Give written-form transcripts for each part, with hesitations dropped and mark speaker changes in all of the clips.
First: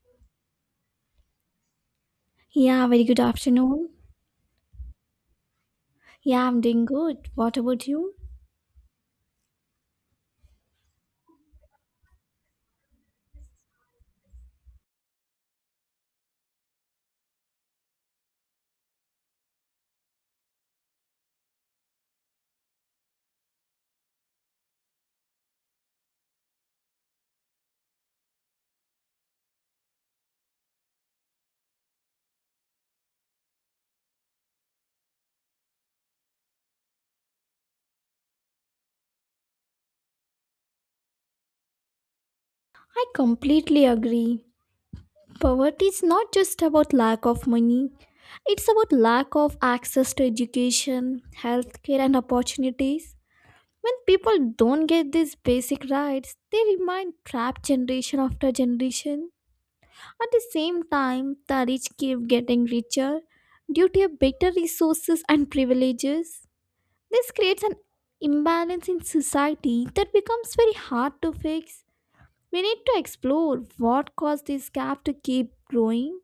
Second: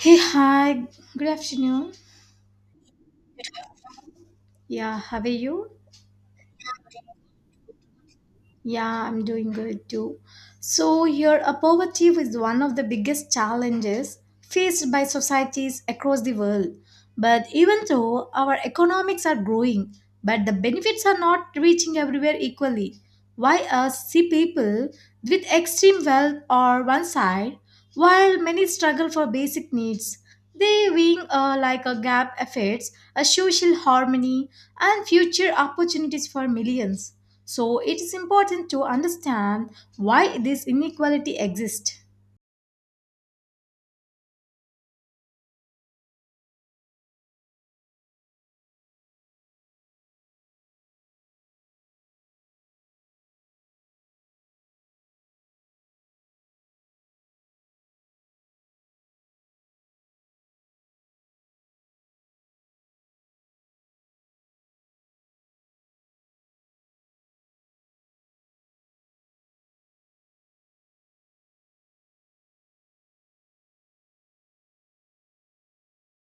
Speaker 1: Hey, hi, good afternoon.
Speaker 2: Yeah, very good afternoon.
Speaker 1: Yeah, how are you?
Speaker 2: Yeah, I'm doing good. What about you?
Speaker 1: Yeah, I'm doing good too. So, here, poverty is one of the biggest challenges faced by societies across the world. But even though our economics are growing, but the benefits are not reaching everywhere equally. Why us see people with extreme wealth on one side, while many struggle for basic needs? They being like a gap affects a social harmony and future opportunities for millions. So it is important to understand why this inequality exists.
Speaker 2: I completely agree. Poverty is not just about lack of money, it's about lack of access to education, healthcare, and opportunities. When people don't get these basic rights, they remain trapped generation after generation. At the same time, the rich keep getting richer due to better resources and privileges. This creates an imbalance in society that becomes very hard to fix. We need to explore what caused this gap to keep growing.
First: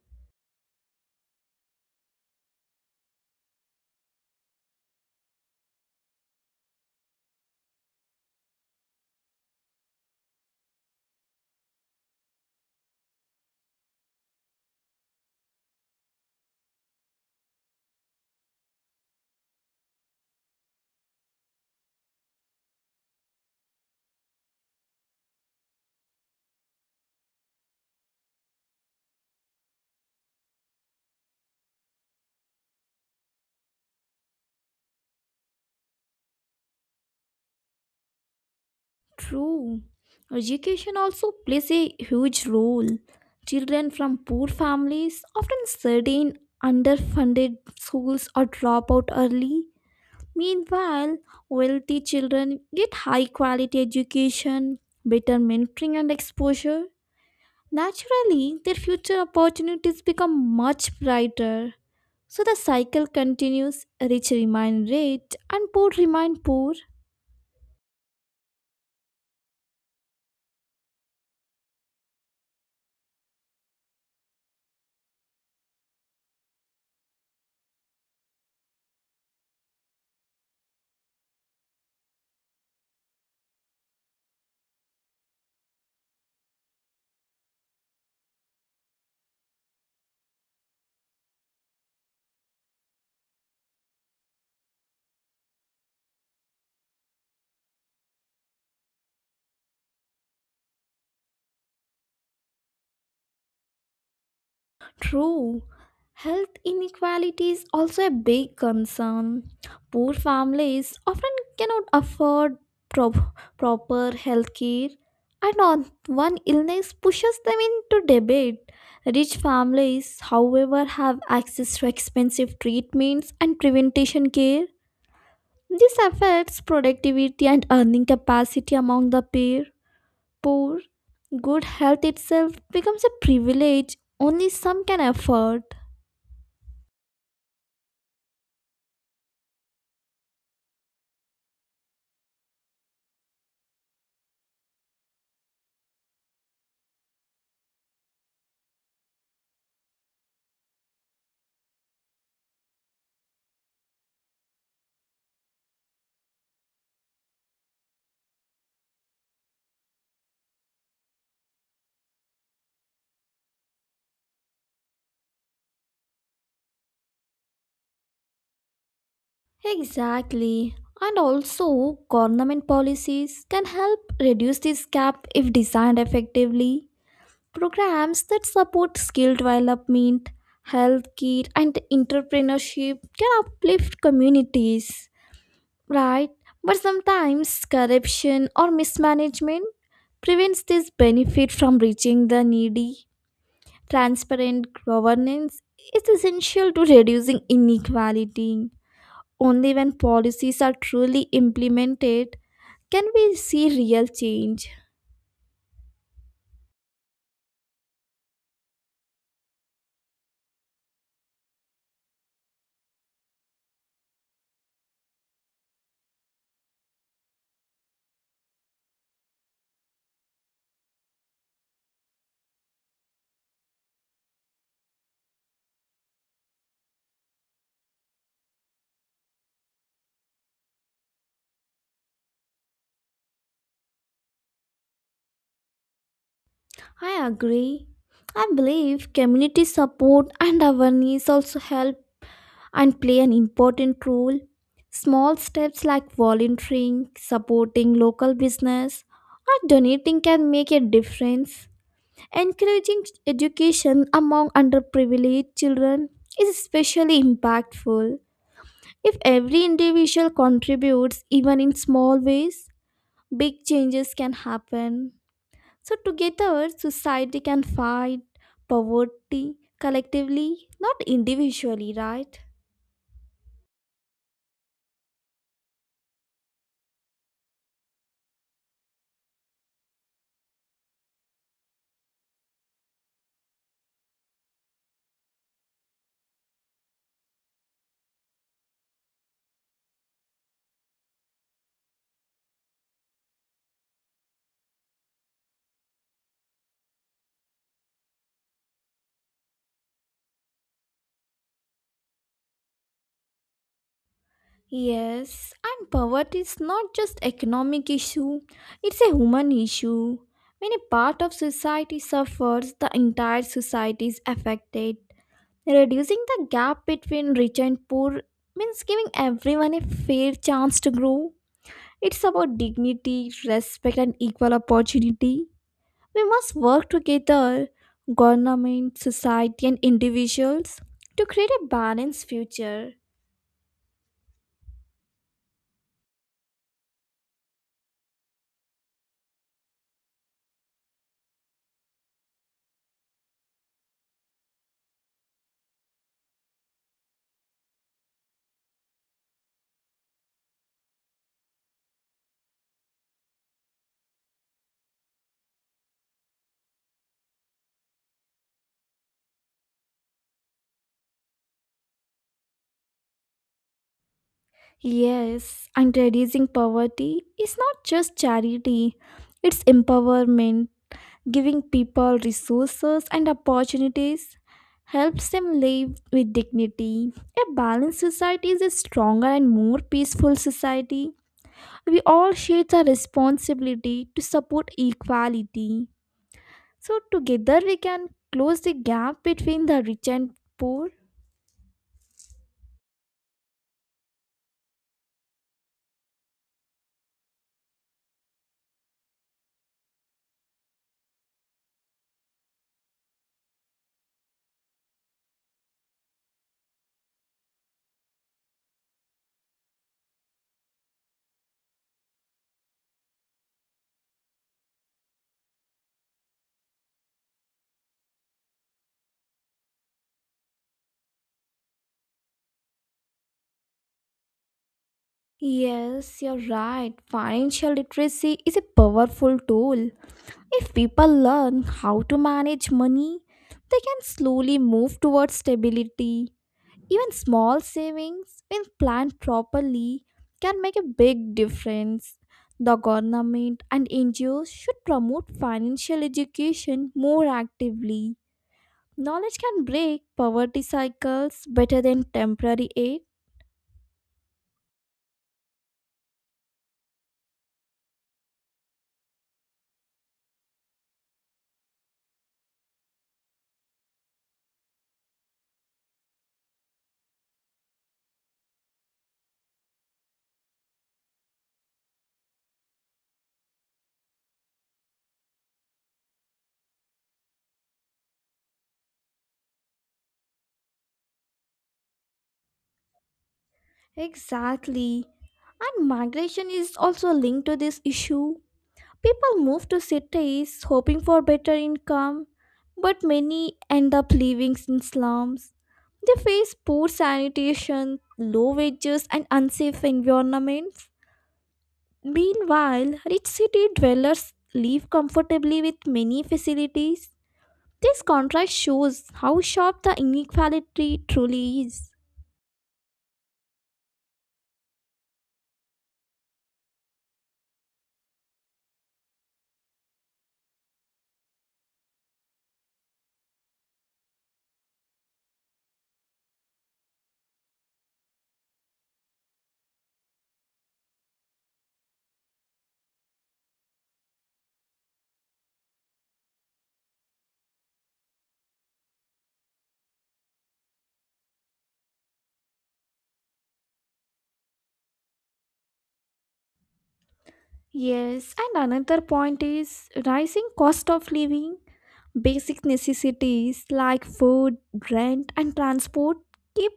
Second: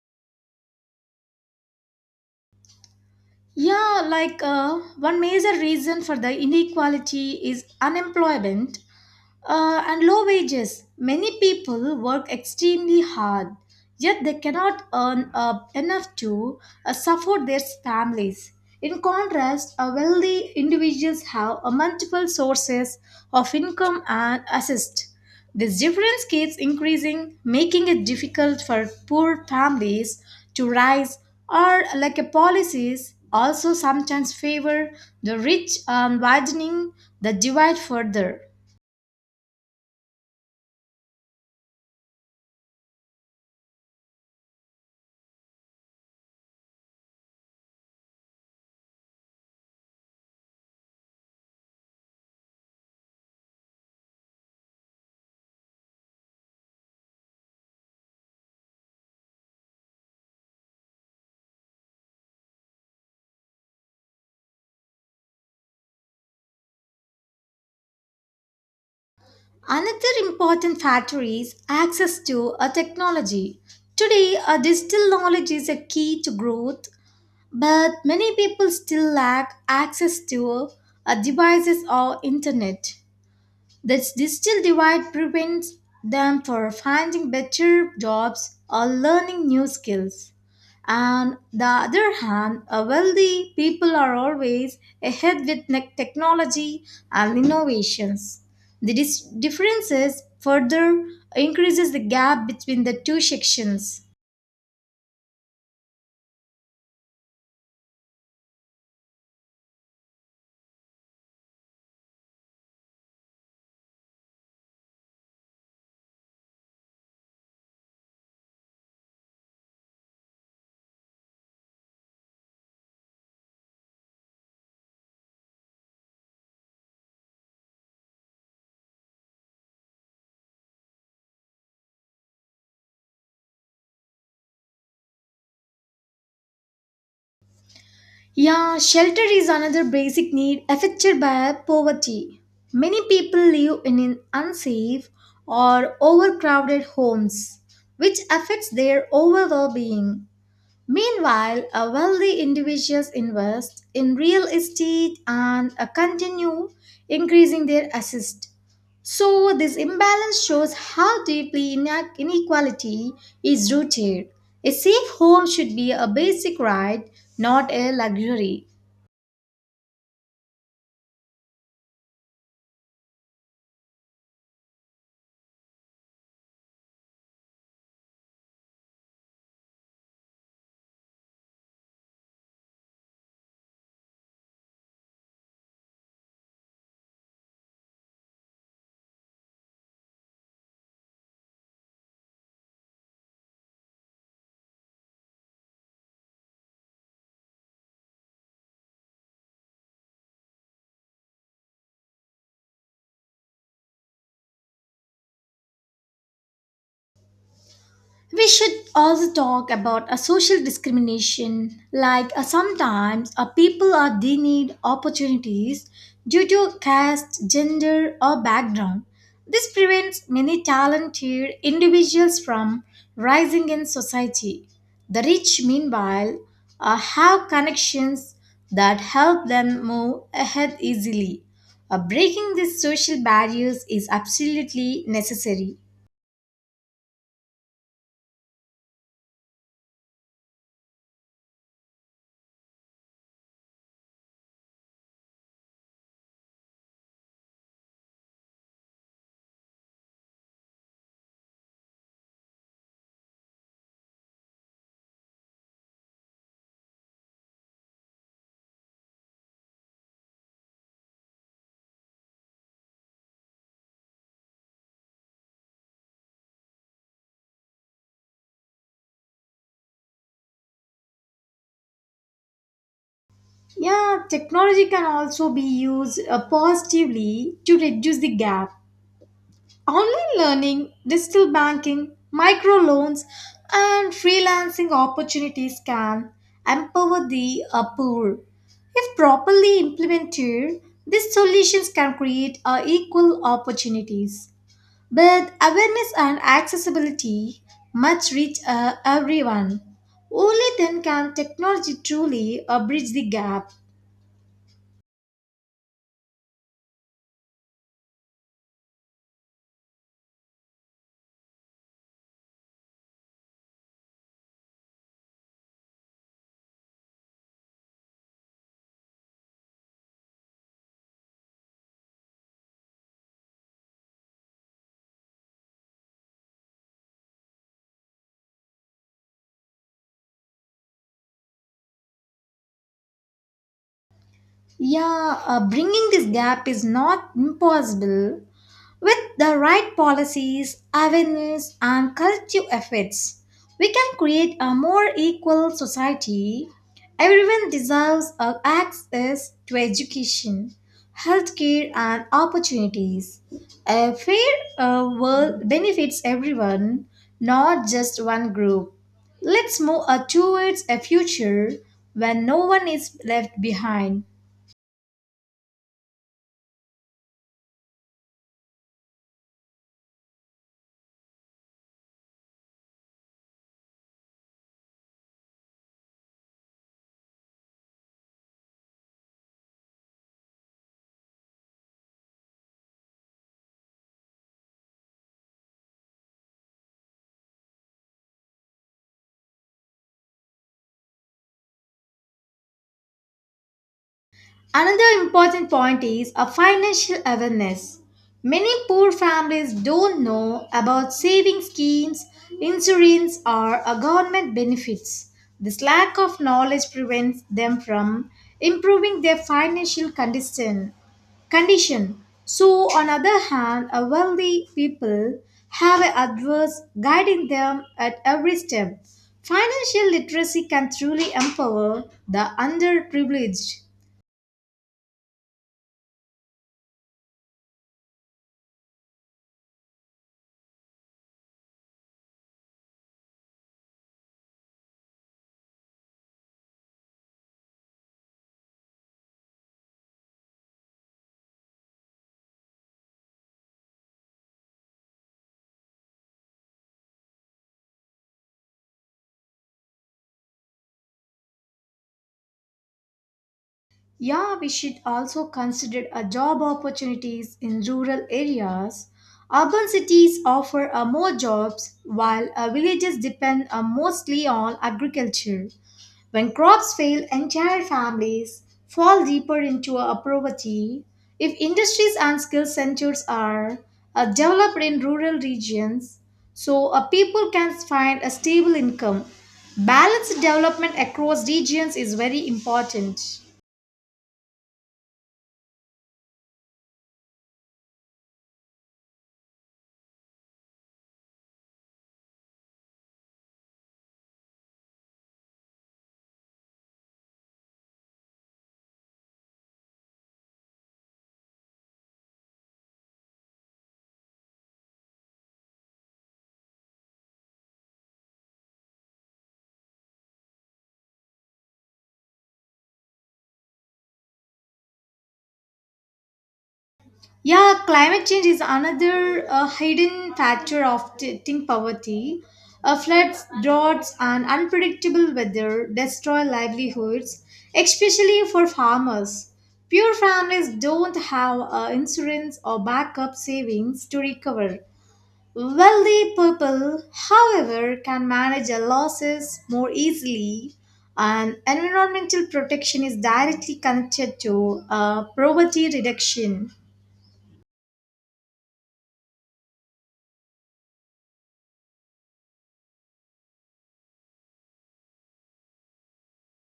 Speaker 1: Yeah, like one major reason for the inequality is unemployment. And low wages. Many people work extremely hard, yet they cannot earn enough to support their families. In contrast, wealthy individuals have multiple sources of income and assist. This difference keeps increasing, making it difficult for poor families to rise, or like a policies also sometimes favor the rich, widening the divide further.
Speaker 2: True. Education also plays a huge role. Children from poor families often study in underfunded schools or drop out early. Meanwhile, wealthy children get high quality education, better mentoring, and exposure. Naturally, their future opportunities become much brighter. So the cycle continues rich remain rich and poor remain poor.
Speaker 1: Another important factor is access to a technology. Today, a digital knowledge is a key to growth, but many people still lack access to a devices or internet. This digital divide prevents them from finding better jobs or learning new skills. On the other hand, a wealthy people are always ahead with technology and innovations. The differences further increases the gap between the two sections.
Speaker 2: True. Health inequality is also a big concern. Poor families often cannot afford prop- proper health care, and on one illness pushes them into debate. Rich families, however, have access to expensive treatments and prevention care. This affects productivity and earning capacity among the pair. Poor, good health itself becomes a privilege only some can afford.
Speaker 1: Yeah, shelter is another basic need affected by poverty. Many people live in an unsafe or overcrowded homes, which affects their overall well being. Meanwhile, a wealthy individuals invest in real estate and continue increasing their assets. So, this imbalance shows how deeply inequality is rooted. A safe home should be a basic right, not a luxury.
Speaker 2: Exactly. And also, government policies can help reduce this gap if designed effectively. Programs that support skill development, healthcare, and entrepreneurship can uplift communities, right? But sometimes corruption or mismanagement prevents this benefit from reaching the needy. Transparent governance is essential to reducing inequality. Only when policies are truly implemented can we see real change.
Speaker 1: We should also talk about a social discrimination, like sometimes people are denied opportunities due to caste, gender, or background. This prevents many talented individuals from rising in society. The rich, meanwhile, have connections that help them move ahead easily. Breaking these social barriers is absolutely necessary.
Speaker 2: I agree. I believe community support and awareness also help and play an important role. Small steps like volunteering, supporting local business, or donating can make a difference. Encouraging education among underprivileged children is especially impactful. If every individual contributes, even in small ways, big changes can happen. So, together, society can fight poverty collectively, not individually, right?
Speaker 1: Yeah, technology can also be used positively to reduce the gap. Online learning, digital banking, microloans, and freelancing opportunities can empower the poor. If properly implemented, these solutions can create equal opportunities. But awareness and accessibility must reach everyone. Only then can technology truly bridge the gap.
Speaker 2: Yes, and poverty is not just economic issue, it's a human issue. When a part of society suffers, the entire society is affected. Reducing the gap between rich and poor means giving everyone a fair chance to grow. It's about dignity, respect, and equal opportunity. We must work together, government, society, and individuals, to create a balanced future.
Speaker 1: Yeah, bringing this gap is not impossible with the right policies, awareness, and collective efforts. We can create a more equal society. Everyone deserves access to education, healthcare, and opportunities. A fair world benefits everyone, not just one group. Let's move towards a future when no one is left behind.
Speaker 2: Yes, and reducing poverty is not just charity, it's empowerment. Giving people resources and opportunities helps them live with dignity. A balanced society is a stronger and more peaceful society. We all share the responsibility to support equality. So, together we can close the gap between the rich and poor.
Speaker 1: Another important point is a financial awareness. Many poor families don't know about saving schemes, insurance, or government benefits. This lack of knowledge prevents them from improving their financial condition. So, on other hand, a wealthy people have a adverse guiding them at every step. Financial literacy can truly empower the underprivileged.
Speaker 2: Yes, you're right. Financial literacy is a powerful tool. If people learn how to manage money, they can slowly move towards stability. Even small savings, when planned properly, can make a big difference. The government and NGOs should promote financial education more actively. Knowledge can break poverty cycles better than temporary aid.
Speaker 1: Yeah, we should also consider a job opportunities in rural areas. Urban cities offer more jobs while villages depend mostly on agriculture. When crops fail, entire families fall deeper into a poverty. If industries and skill centers are developed in rural regions, so people can find a stable income. Balanced development across regions is very important.
Speaker 2: Exactly. And migration is also linked to this issue. People move to cities hoping for better income, but many end up living in slums. They face poor sanitation, low wages, and unsafe environments. Meanwhile, rich city dwellers live comfortably with many facilities. This contrast shows how sharp the inequality truly is.
Speaker 1: Yeah, climate change is another hidden factor of ting poverty. Floods, droughts, and unpredictable weather destroy livelihoods, especially for farmers. Poor families don't have insurance or backup savings to recover. Wealthy people, however, can manage their losses more easily, and environmental protection is directly connected to poverty reduction.
Speaker 2: Yes, and another point is rising cost of living. Basic necessities like food, rent, and transport keep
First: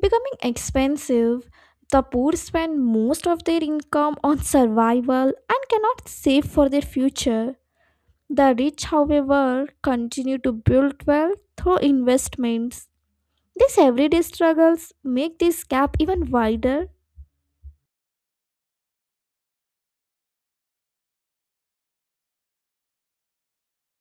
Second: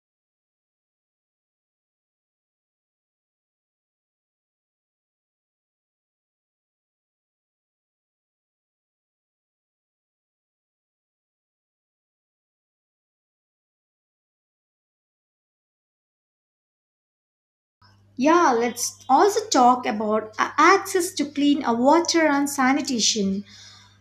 Speaker 2: becoming expensive. The poor spend most of their income on survival and cannot save for their future. The rich, however, continue to build wealth through investments. These everyday struggles make this gap even wider.
Speaker 1: Yeah, let's also talk about access to clean water and sanitation.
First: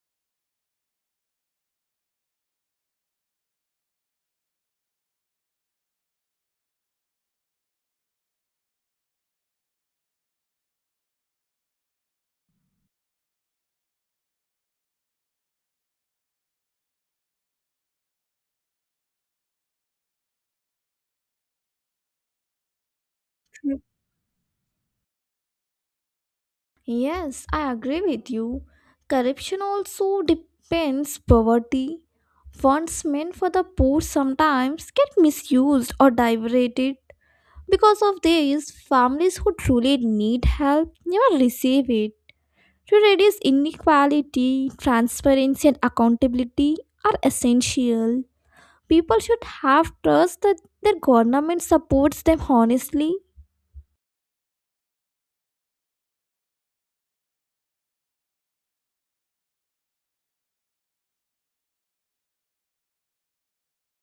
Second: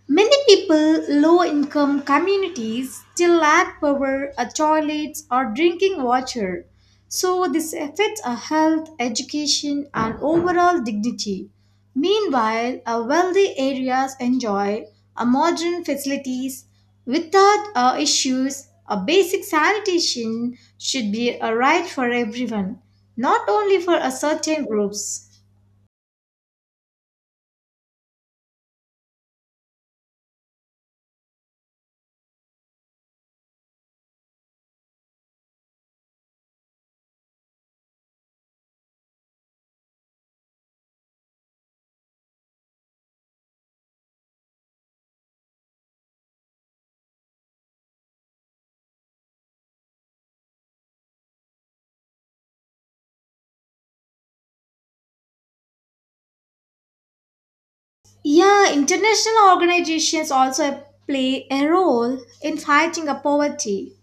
Speaker 1: Many people, low income communities, still lack power, toilets, or drinking water. So, this affects our health, education, and overall dignity. Meanwhile, our wealthy areas enjoy a modern facilities without issues. A basic sanitation should be a right for everyone, not only for a certain groups.
Speaker 2: Yes, I agree with you. Corruption also depends poverty. Funds meant for the poor sometimes get misused or diverted. Because of this, families who truly need help never receive it. To reduce inequality, transparency and accountability are essential. People should have trust that their government supports them honestly.
Speaker 1: Yeah, international organizations also play a role in fighting a poverty.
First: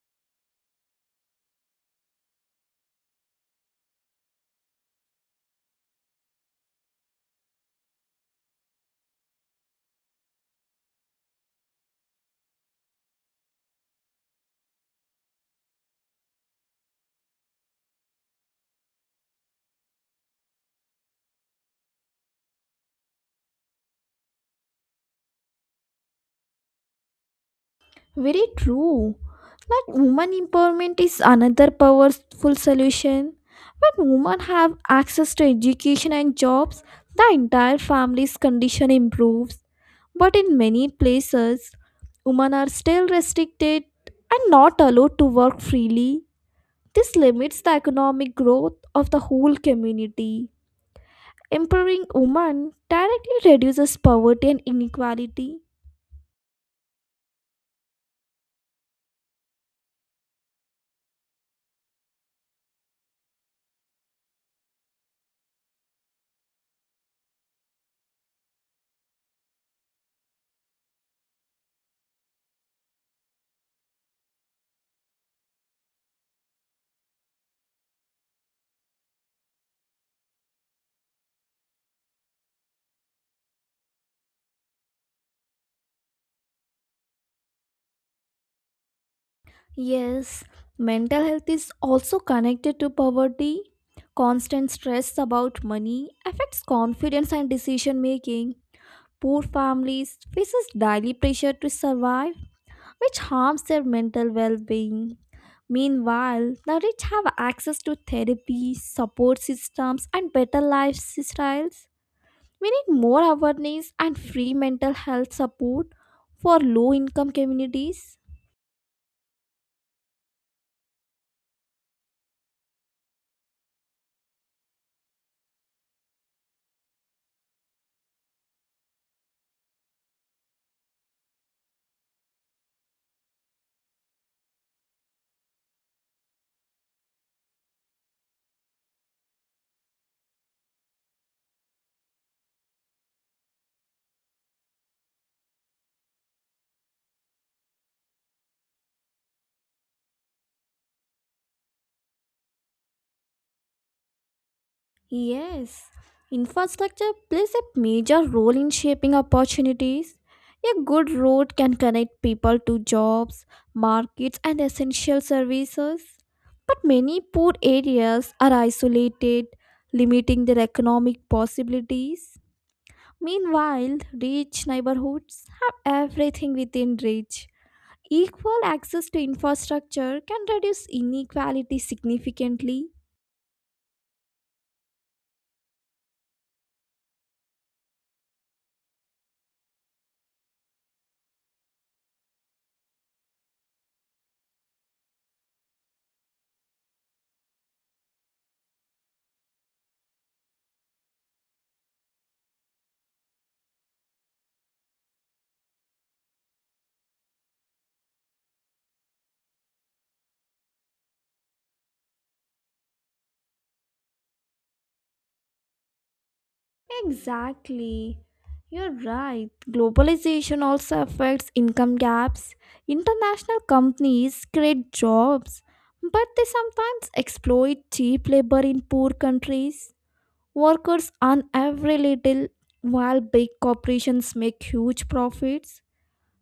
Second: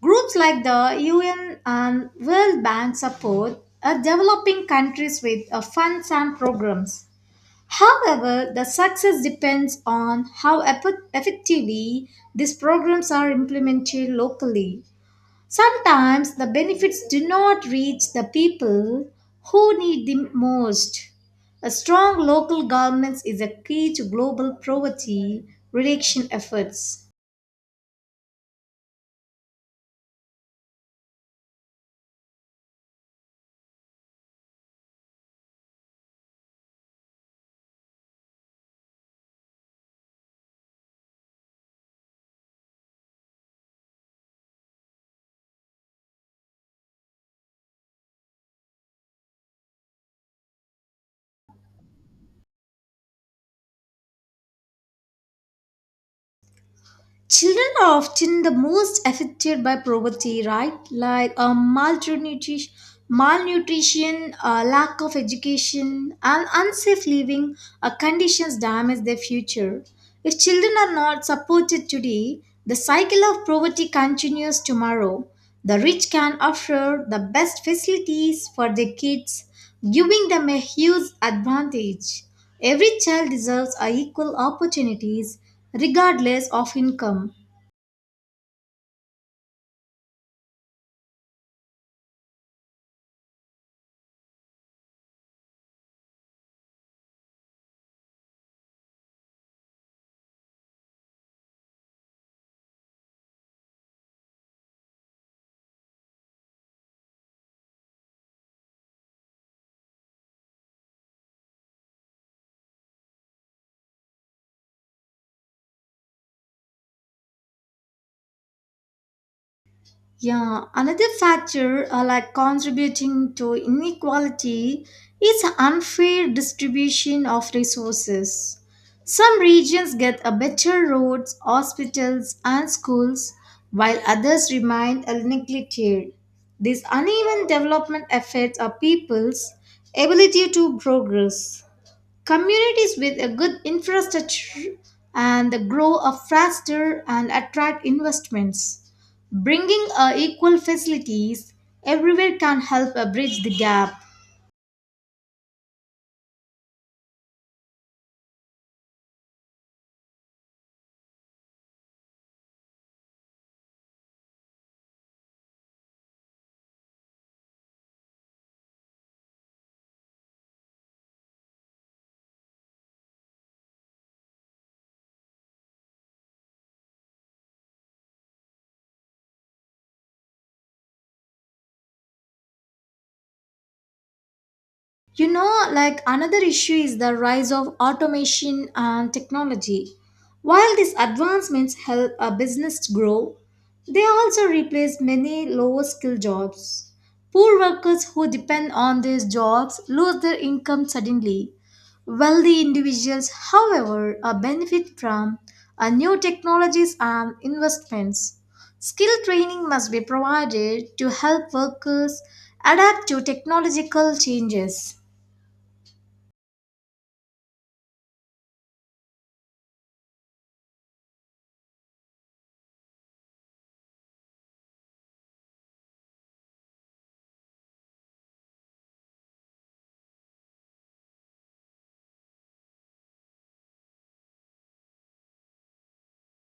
Speaker 1: Groups like the UN and World Bank support developing countries with funds and programs. However, the success depends on how effectively these programs are implemented locally. Sometimes the benefits do not reach the people who need them most. A strong local government is a key to global poverty reduction efforts.
Speaker 2: Very true. Like woman empowerment is another powerful solution. When women have access to education and jobs, the entire family's condition improves. But in many places, women are still restricted and not allowed to work freely. This limits the economic growth of the whole community. Empowering women directly reduces poverty and inequality.
Speaker 1: Children are often the most affected by poverty, right? Like malnutrition, lack of education, and unsafe living conditions damage their future. If children are not supported today, the cycle of poverty continues tomorrow. The rich can offer the best facilities for their kids, giving them a huge advantage. Every child deserves a equal opportunities regardless of income.
Speaker 2: Yes, mental health is also connected to poverty. Constant stress about money affects confidence and decision making. Poor families faces daily pressure to survive, which harms their mental well-being. Meanwhile, the rich have access to therapy, support systems, and better lifestyles. We need more awareness and free mental health support for low-income communities.
Speaker 1: Yeah, another factor like contributing to inequality is unfair distribution of resources. Some regions get a better roads, hospitals, and schools, while others remain neglected. This uneven development affects our people's ability to progress. Communities with a good infrastructure and the grow up faster and attract investments. Bringing equal facilities everywhere can help bridge the gap.
Speaker 2: Yes, infrastructure plays a major role in shaping opportunities. A good road can connect people to jobs, markets, and essential services. But many poor areas are isolated, limiting their economic possibilities. Meanwhile, rich neighborhoods have everything within reach. Equal access to infrastructure can reduce inequality significantly.
Speaker 1: You know, like another issue is the rise of automation and technology. While these advancements help a business grow, they also replace many lower skill jobs. Poor workers who depend on these jobs lose their income suddenly. Wealthy individuals, however, are benefit from new technologies and investments. Skill training must be provided to help workers adapt to technological changes.
Speaker 2: Exactly. You're right. Globalization also affects income gaps. International companies create jobs, but they sometimes exploit cheap labor in poor countries. Workers earn every little while big corporations make huge profits.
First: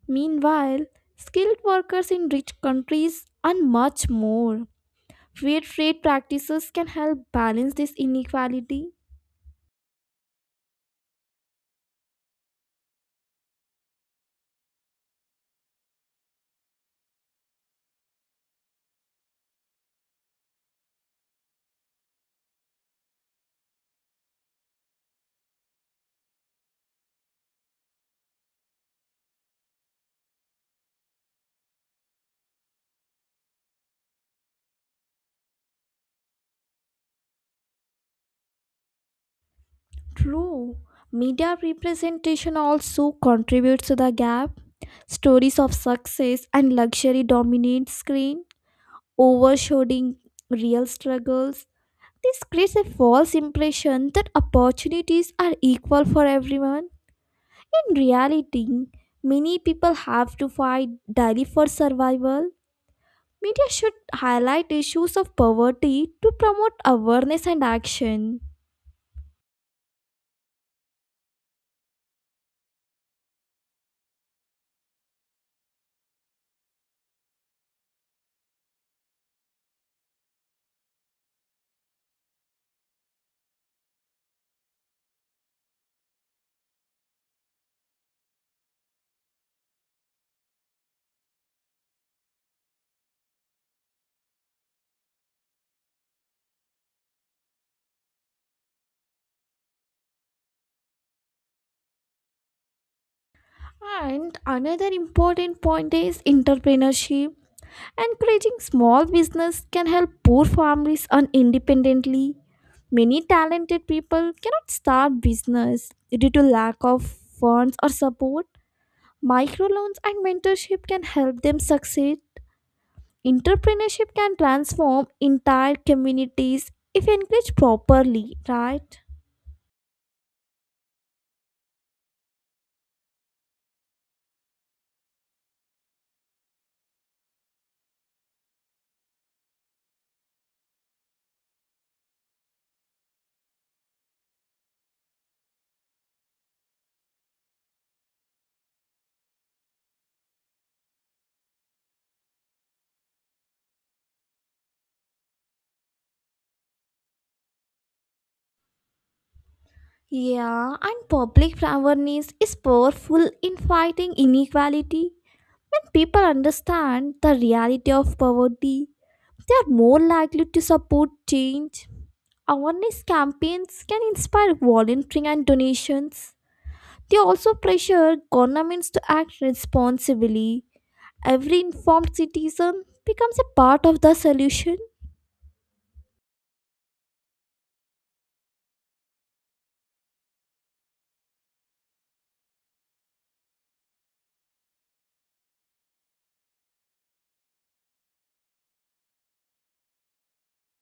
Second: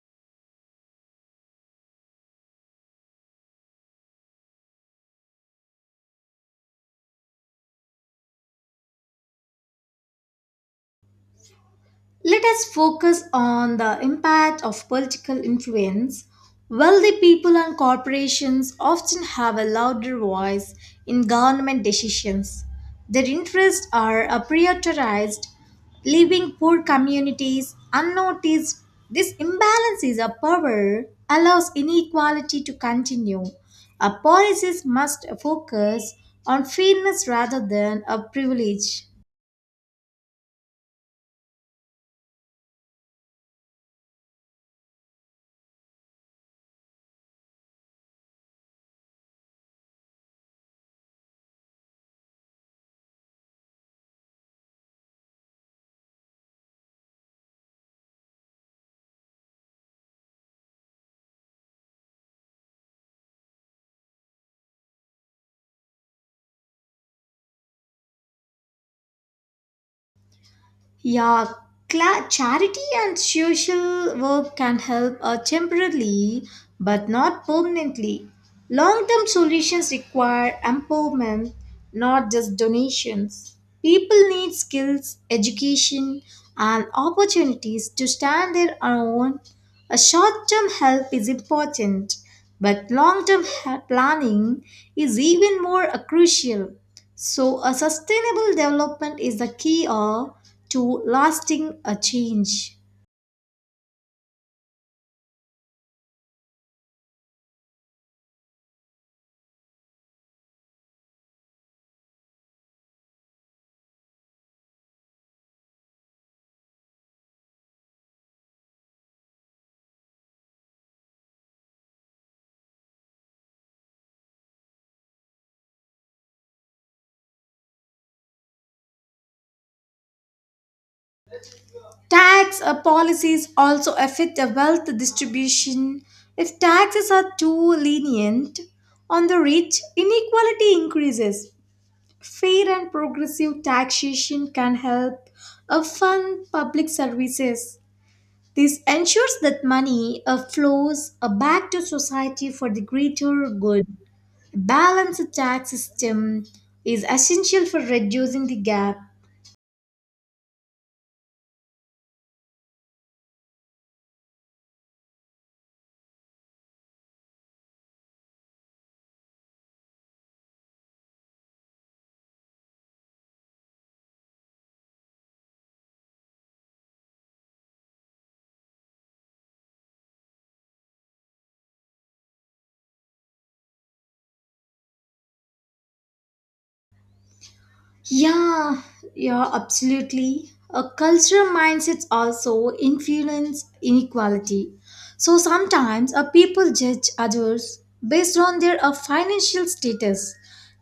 Speaker 2: Meanwhile, skilled workers in rich countries earn much more. Fair trade practices can help balance this inequality.
Speaker 1: Let us focus on the impact of political influence. Wealthy people and corporations often have a louder voice in government decisions. Their interests are prioritized, leaving poor communities unnoticed. This imbalance is a power allows inequality to continue. Our policies must focus on fairness rather than a privilege.
Speaker 2: True. Media representation also contributes to the gap. Stories of success and luxury dominate screen, overshadowing real struggles. This creates a false impression that opportunities are equal for everyone. In reality, many people have to fight daily for survival. Media should highlight issues of poverty to promote awareness and action.
Speaker 1: Yeah, charity and social work can help temporarily but not permanently. Long term solutions require empowerment, not just donations. People need skills, education, and opportunities to stand their own. A short term help is important, but long term planning is even more crucial. So, a sustainable development is the key to lasting a change.
Speaker 2: And another important point is entrepreneurship. Encouraging small business can help poor families earn independently. Many talented people cannot start business due to lack of funds or support. Microloans and mentorship can help them succeed. Entrepreneurship can transform entire communities if encouraged properly, right?
Speaker 1: Tax policies also affect the wealth distribution. If taxes are too lenient on the rich, inequality increases. Fair and progressive taxation can help fund public services. This ensures that money flows back to society for the greater good. Balanced tax system is essential for reducing the gap.
Speaker 2: Yeah, and public awareness is powerful in fighting inequality. When people understand the reality of poverty, they are more likely to support change. Awareness campaigns can inspire volunteering and donations. They also pressure governments to act responsibly. Every informed citizen becomes a part of the solution.
Speaker 1: Yeah, yeah, absolutely. A cultural mindset also influence inequality. So sometimes a people judge others based on their financial status,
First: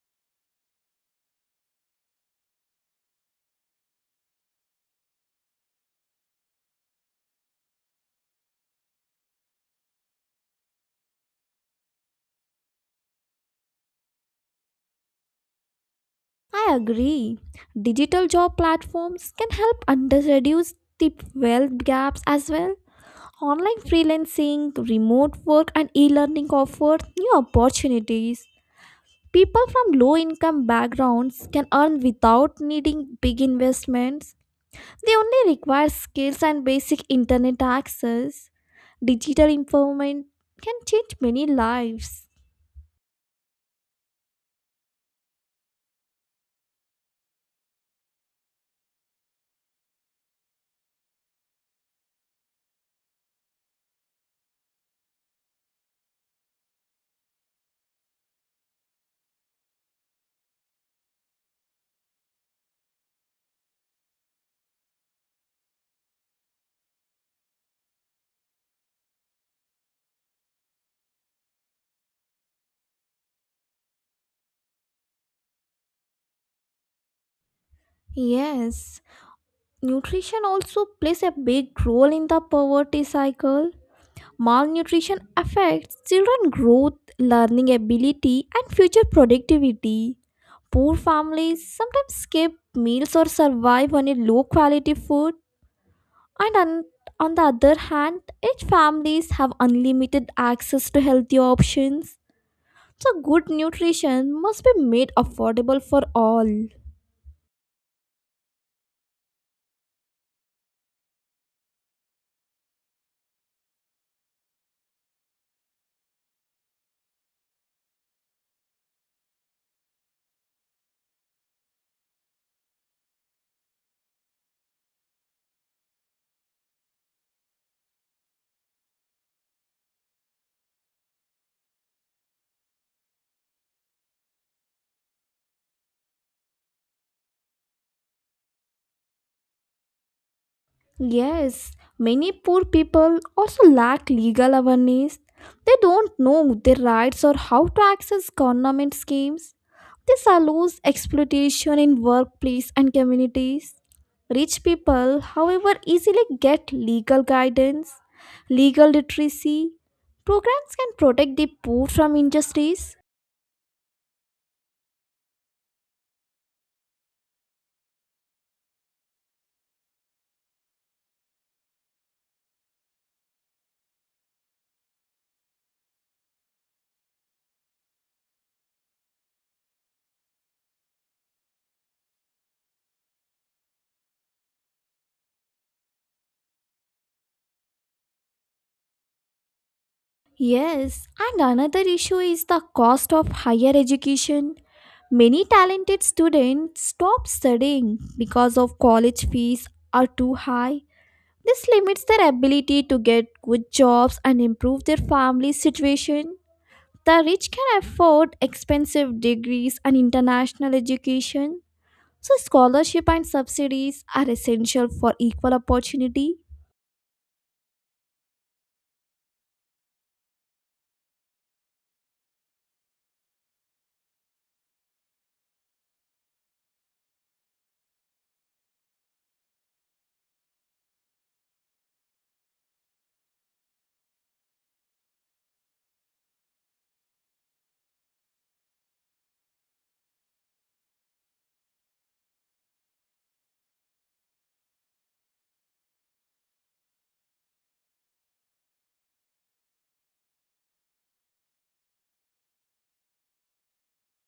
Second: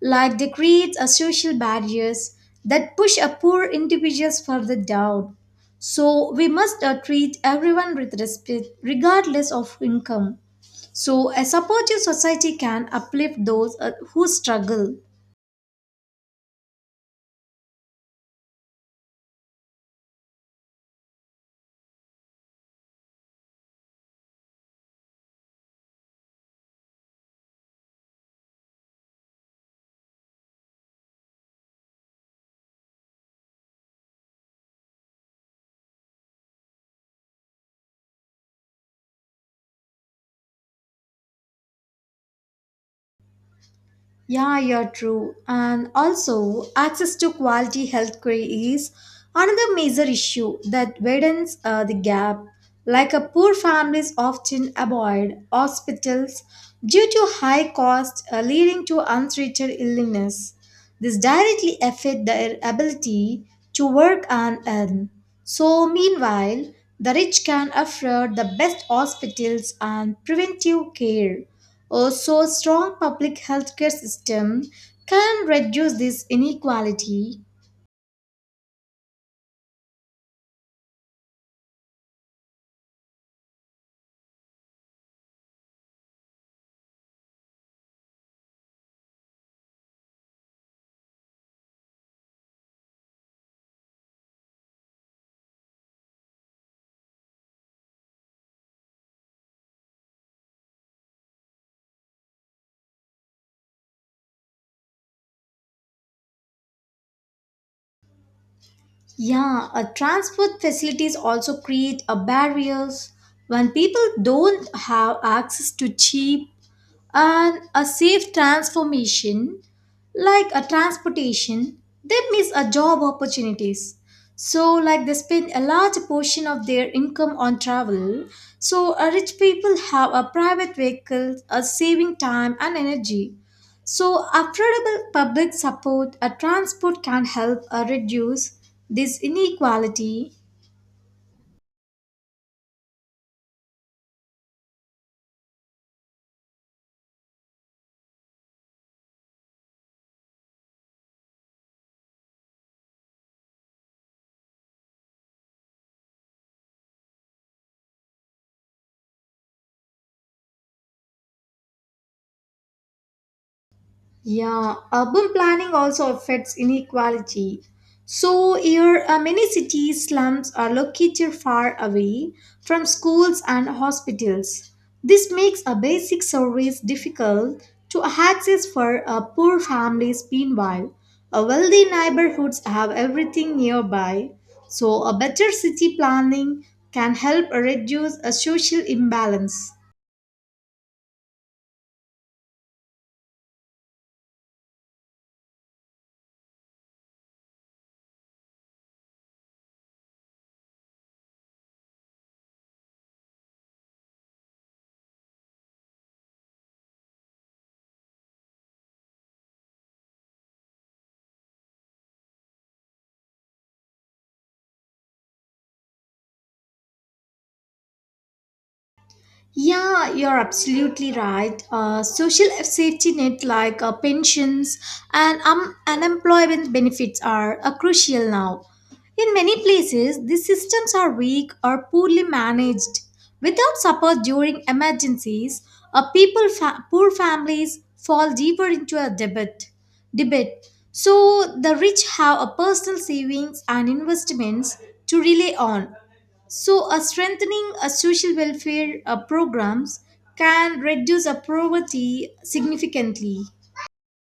Speaker 1: like they create a social barriers that push a poor individuals further down. So we must treat everyone with respect, regardless of income. So a supportive society can uplift those who struggle.
Speaker 2: I agree. Digital job platforms can help under reduce the wealth gaps as well. Online freelancing, remote work, and e learning offer new opportunities. People from low income backgrounds can earn without needing big investments. They only require skills and basic internet access. Digital empowerment can change many lives.
Speaker 1: Yeah, you're true. And also, access to quality healthcare is another major issue that widens the gap. Like a poor families often avoid hospitals due to high cost, leading to untreated illness. This directly affects their ability to work and earn. So, meanwhile, the rich can afford the best hospitals and preventive care. Also, a strong public healthcare system can reduce this inequality.
Speaker 2: Yes, nutrition also plays a big role in the poverty cycle. Malnutrition affects children's growth, learning ability, and future productivity. Poor families sometimes skip meals or survive on a low quality food, and on, on the other hand, rich families have unlimited access to healthy options. So, good nutrition must be made affordable for all.
Speaker 1: Yeah, transport facilities also create a barriers when people don't have access to cheap and a safe transformation like a transportation, they miss a job opportunities, so like they spend a large portion of their income on travel, so rich people have a private vehicle a saving time and energy, so affordable public support a transport can help reduce this inequality.
Speaker 2: Yes, many poor people also lack legal awareness. They don't know their rights or how to access government schemes. This allows exploitation in workplace and communities. Rich people, however, easily get legal guidance, legal literacy. Programs can protect the poor from injustice.
Speaker 1: Yeah, urban planning also affects inequality. So, here many cities' slums are located far away from schools and hospitals. This makes a basic service difficult to access for poor families. Meanwhile, wealthy neighborhoods have everything nearby. So, a better city planning can help reduce a social imbalance.
Speaker 2: Yes, and another issue is the cost of higher education. Many talented students stop studying because of college fees are too high. This limits their ability to get good jobs and improve their family situation. The rich can afford expensive degrees and international education. So, scholarships and subsidies are essential for equal opportunity.
Speaker 1: Yeah, you're absolutely right. Social safety net like pensions and unemployment benefits are crucial now. In many places, these systems are weak or poorly managed. Without support during emergencies, people poor families fall deeper into a debit. So the rich have a personal savings and investments to rely on. So, a strengthening a social welfare programs can reduce a poverty significantly.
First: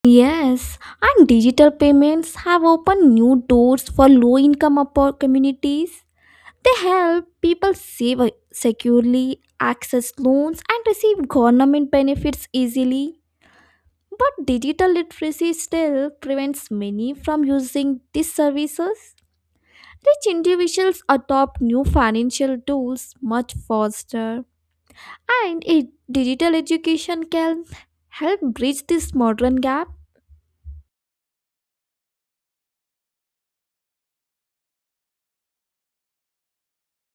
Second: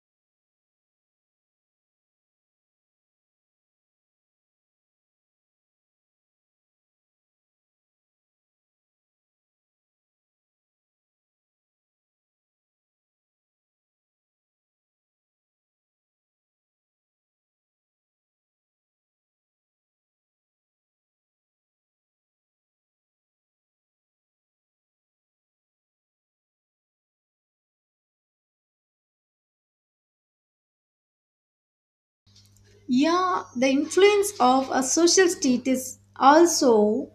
Speaker 2: Yes, and digital payments have opened new doors for low income communities. They help people save securely, access loans, and receive government benefits easily. But digital literacy still prevents many from using these services. Rich individuals adopt new financial tools much faster, and it, digital education can help bridge this modern gap.
Speaker 1: Yeah, the influence of a social status also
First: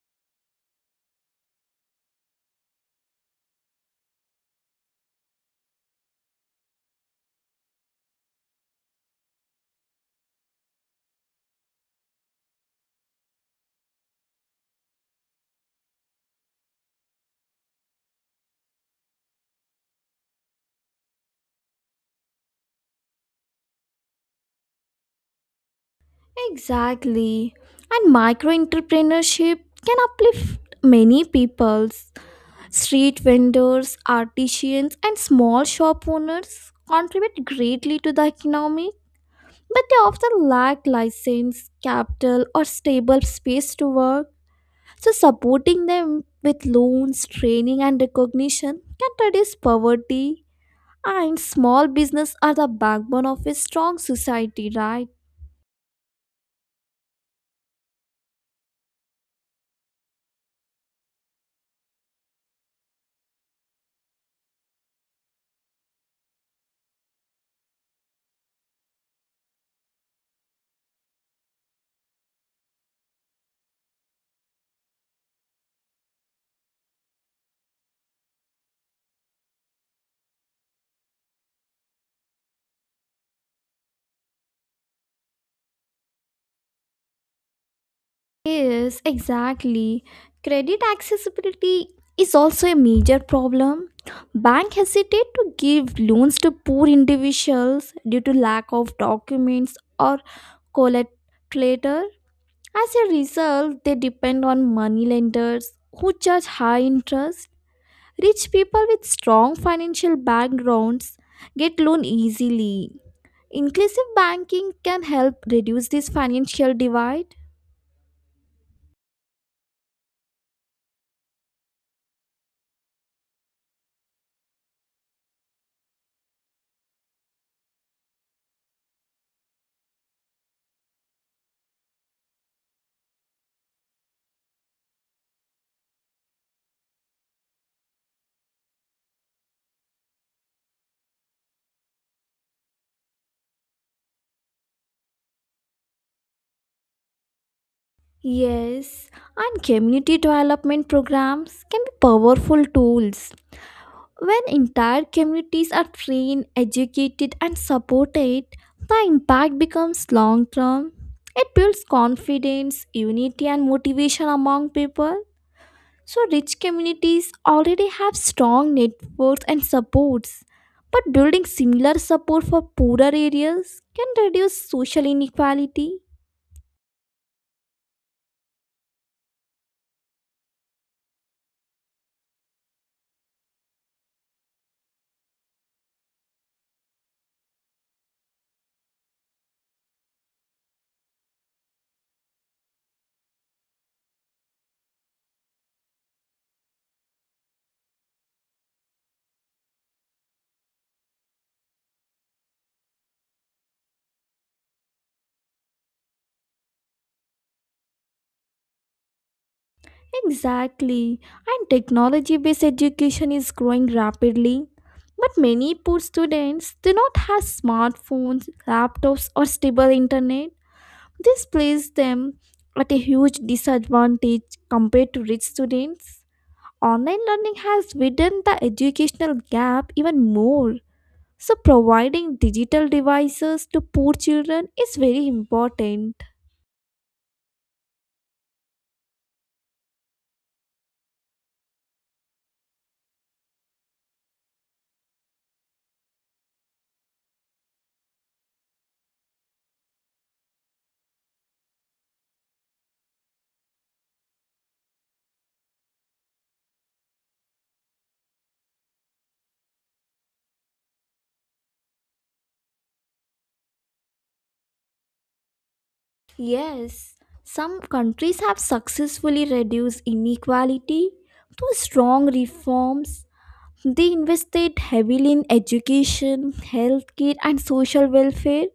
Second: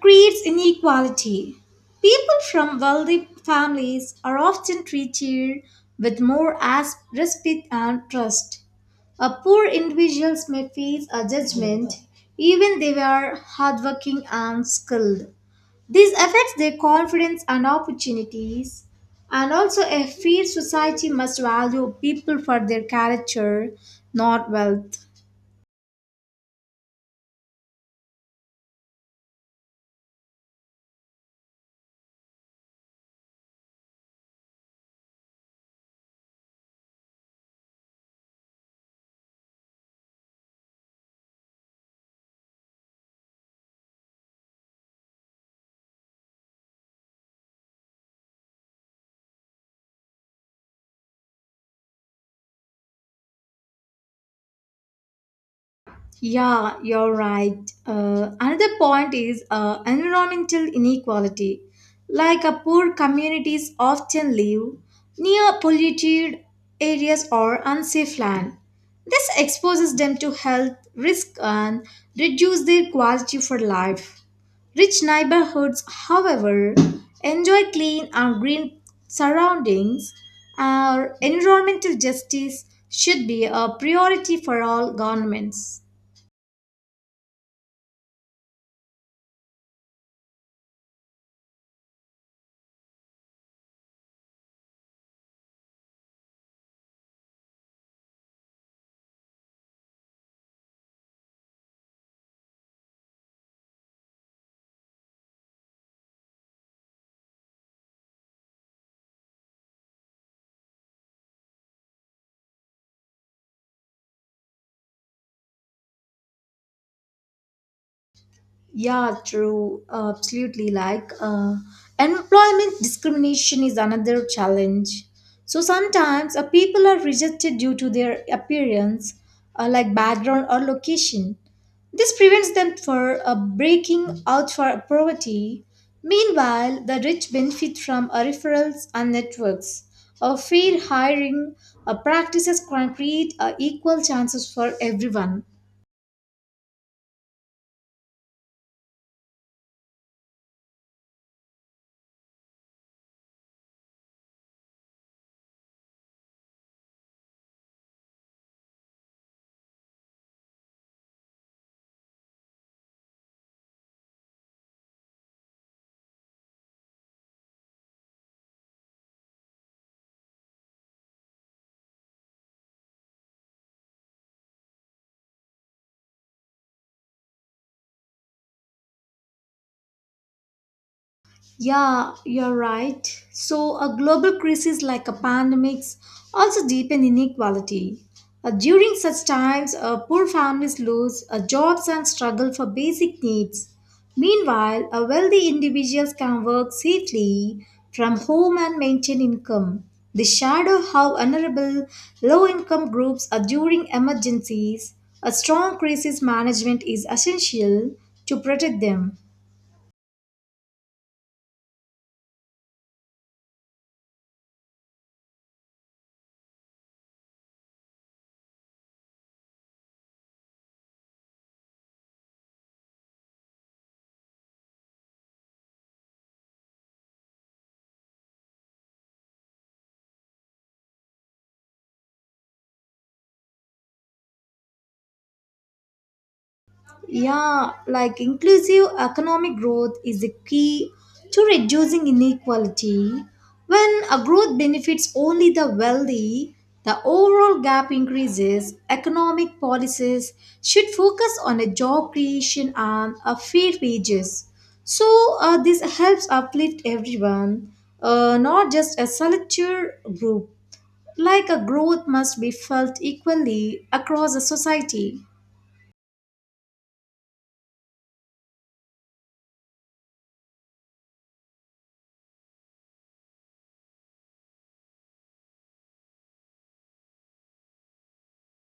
Speaker 1: creates inequality. People from wealthy families are often treated with more as respect and trust. A poor individuals may face a judgment even they were hardworking and skilled. This affects their confidence and opportunities. And also, a fair society must value people for their character, not wealth.
Speaker 2: Exactly. And micro entrepreneurship can uplift many peoples. Street vendors, artisans, and small shop owners contribute greatly to the economy, but they often lack license, capital, or stable space to work. So, supporting them with loans, training, and recognition can reduce poverty. And small business are the backbone of a strong society, right?
Speaker 1: Yeah, you're right. Another point is environmental inequality. Like poor communities often live near polluted areas or unsafe land. This exposes them to health risk and reduce their quality for life. Rich neighborhoods, however, enjoy clean and green surroundings. Our environmental justice should be a priority for all governments.
Speaker 2: Yes, exactly. Credit accessibility is also a major problem. Bank hesitate to give loans to poor individuals due to lack of documents or collateral. As a result, they depend on money lenders who charge high interest. Rich people with strong financial backgrounds get loan easily. Inclusive banking can help reduce this financial divide.
Speaker 1: Yeah, true. Absolutely. Like, employment discrimination is another challenge. So sometimes people are rejected due to their appearance, like background or location. This prevents them for breaking out for poverty. Meanwhile, the rich benefit from referrals and networks. A fair hiring practices can create equal chances for everyone.
Speaker 2: Yes, and community development programs can be powerful tools. When entire communities are trained, educated, and supported, the impact becomes long term. It builds confidence, unity, and motivation among people. So, rich communities already have strong networks and supports. But building similar support for poorer areas can reduce social inequality.
Speaker 1: Yeah, you're right. So, a global crisis like a pandemic also deepen inequality. During such times, poor families lose jobs and struggle for basic needs. Meanwhile, wealthy individuals can work safely from home and maintain income. They shadow how vulnerable low-income groups are during emergencies. A strong crisis management is essential to protect them.
Speaker 2: Exactly. And technology based education is growing rapidly. But many poor students do not have smartphones, laptops, or stable internet. This places them at a huge disadvantage compared to rich students. Online learning has widened the educational gap even more. So, providing digital devices to poor children is very important.
Speaker 1: Yeah, like inclusive economic growth is the key to reducing inequality. When a growth benefits only the wealthy, the overall gap increases. Economic policies should focus on a job creation and a fair wages. So this helps uplift everyone, not just a select group. Like a growth must be felt equally across a society.
Speaker 2: Yes, some countries have successfully reduced inequality through strong reforms. They invested heavily in education, healthcare, and social welfare.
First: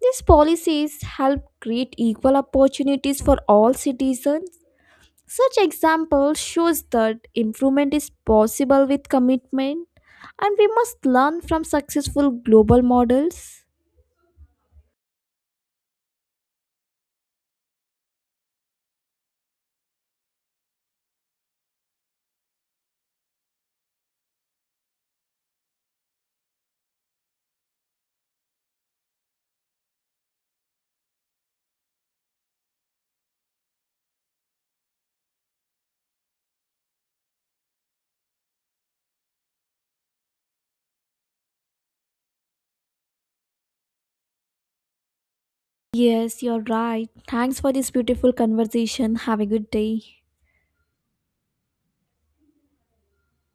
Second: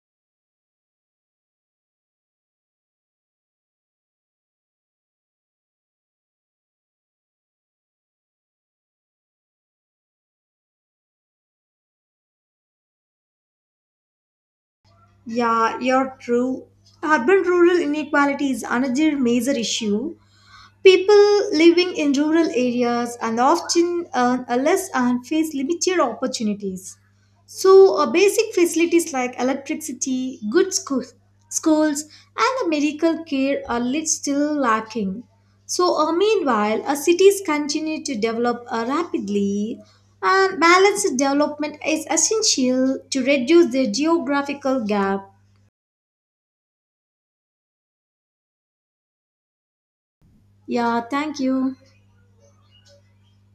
Speaker 2: These policies help create equal opportunities for all citizens. Such example shows that improvement is possible with commitment, and we must learn from successful global models.
Speaker 1: Yeah, you're true. Urban rural inequality is another major issue. People living in rural areas and often earn a less and face limited opportunities. So, basic facilities like electricity, schools, and the medical care are lit still lacking. So, meanwhile, cities continue to develop rapidly, and balanced development is essential to reduce the geographical gap.
Speaker 2: Yes, you're right. Thanks for this beautiful conversation. Have a good day.
Speaker 1: Yeah, thank you.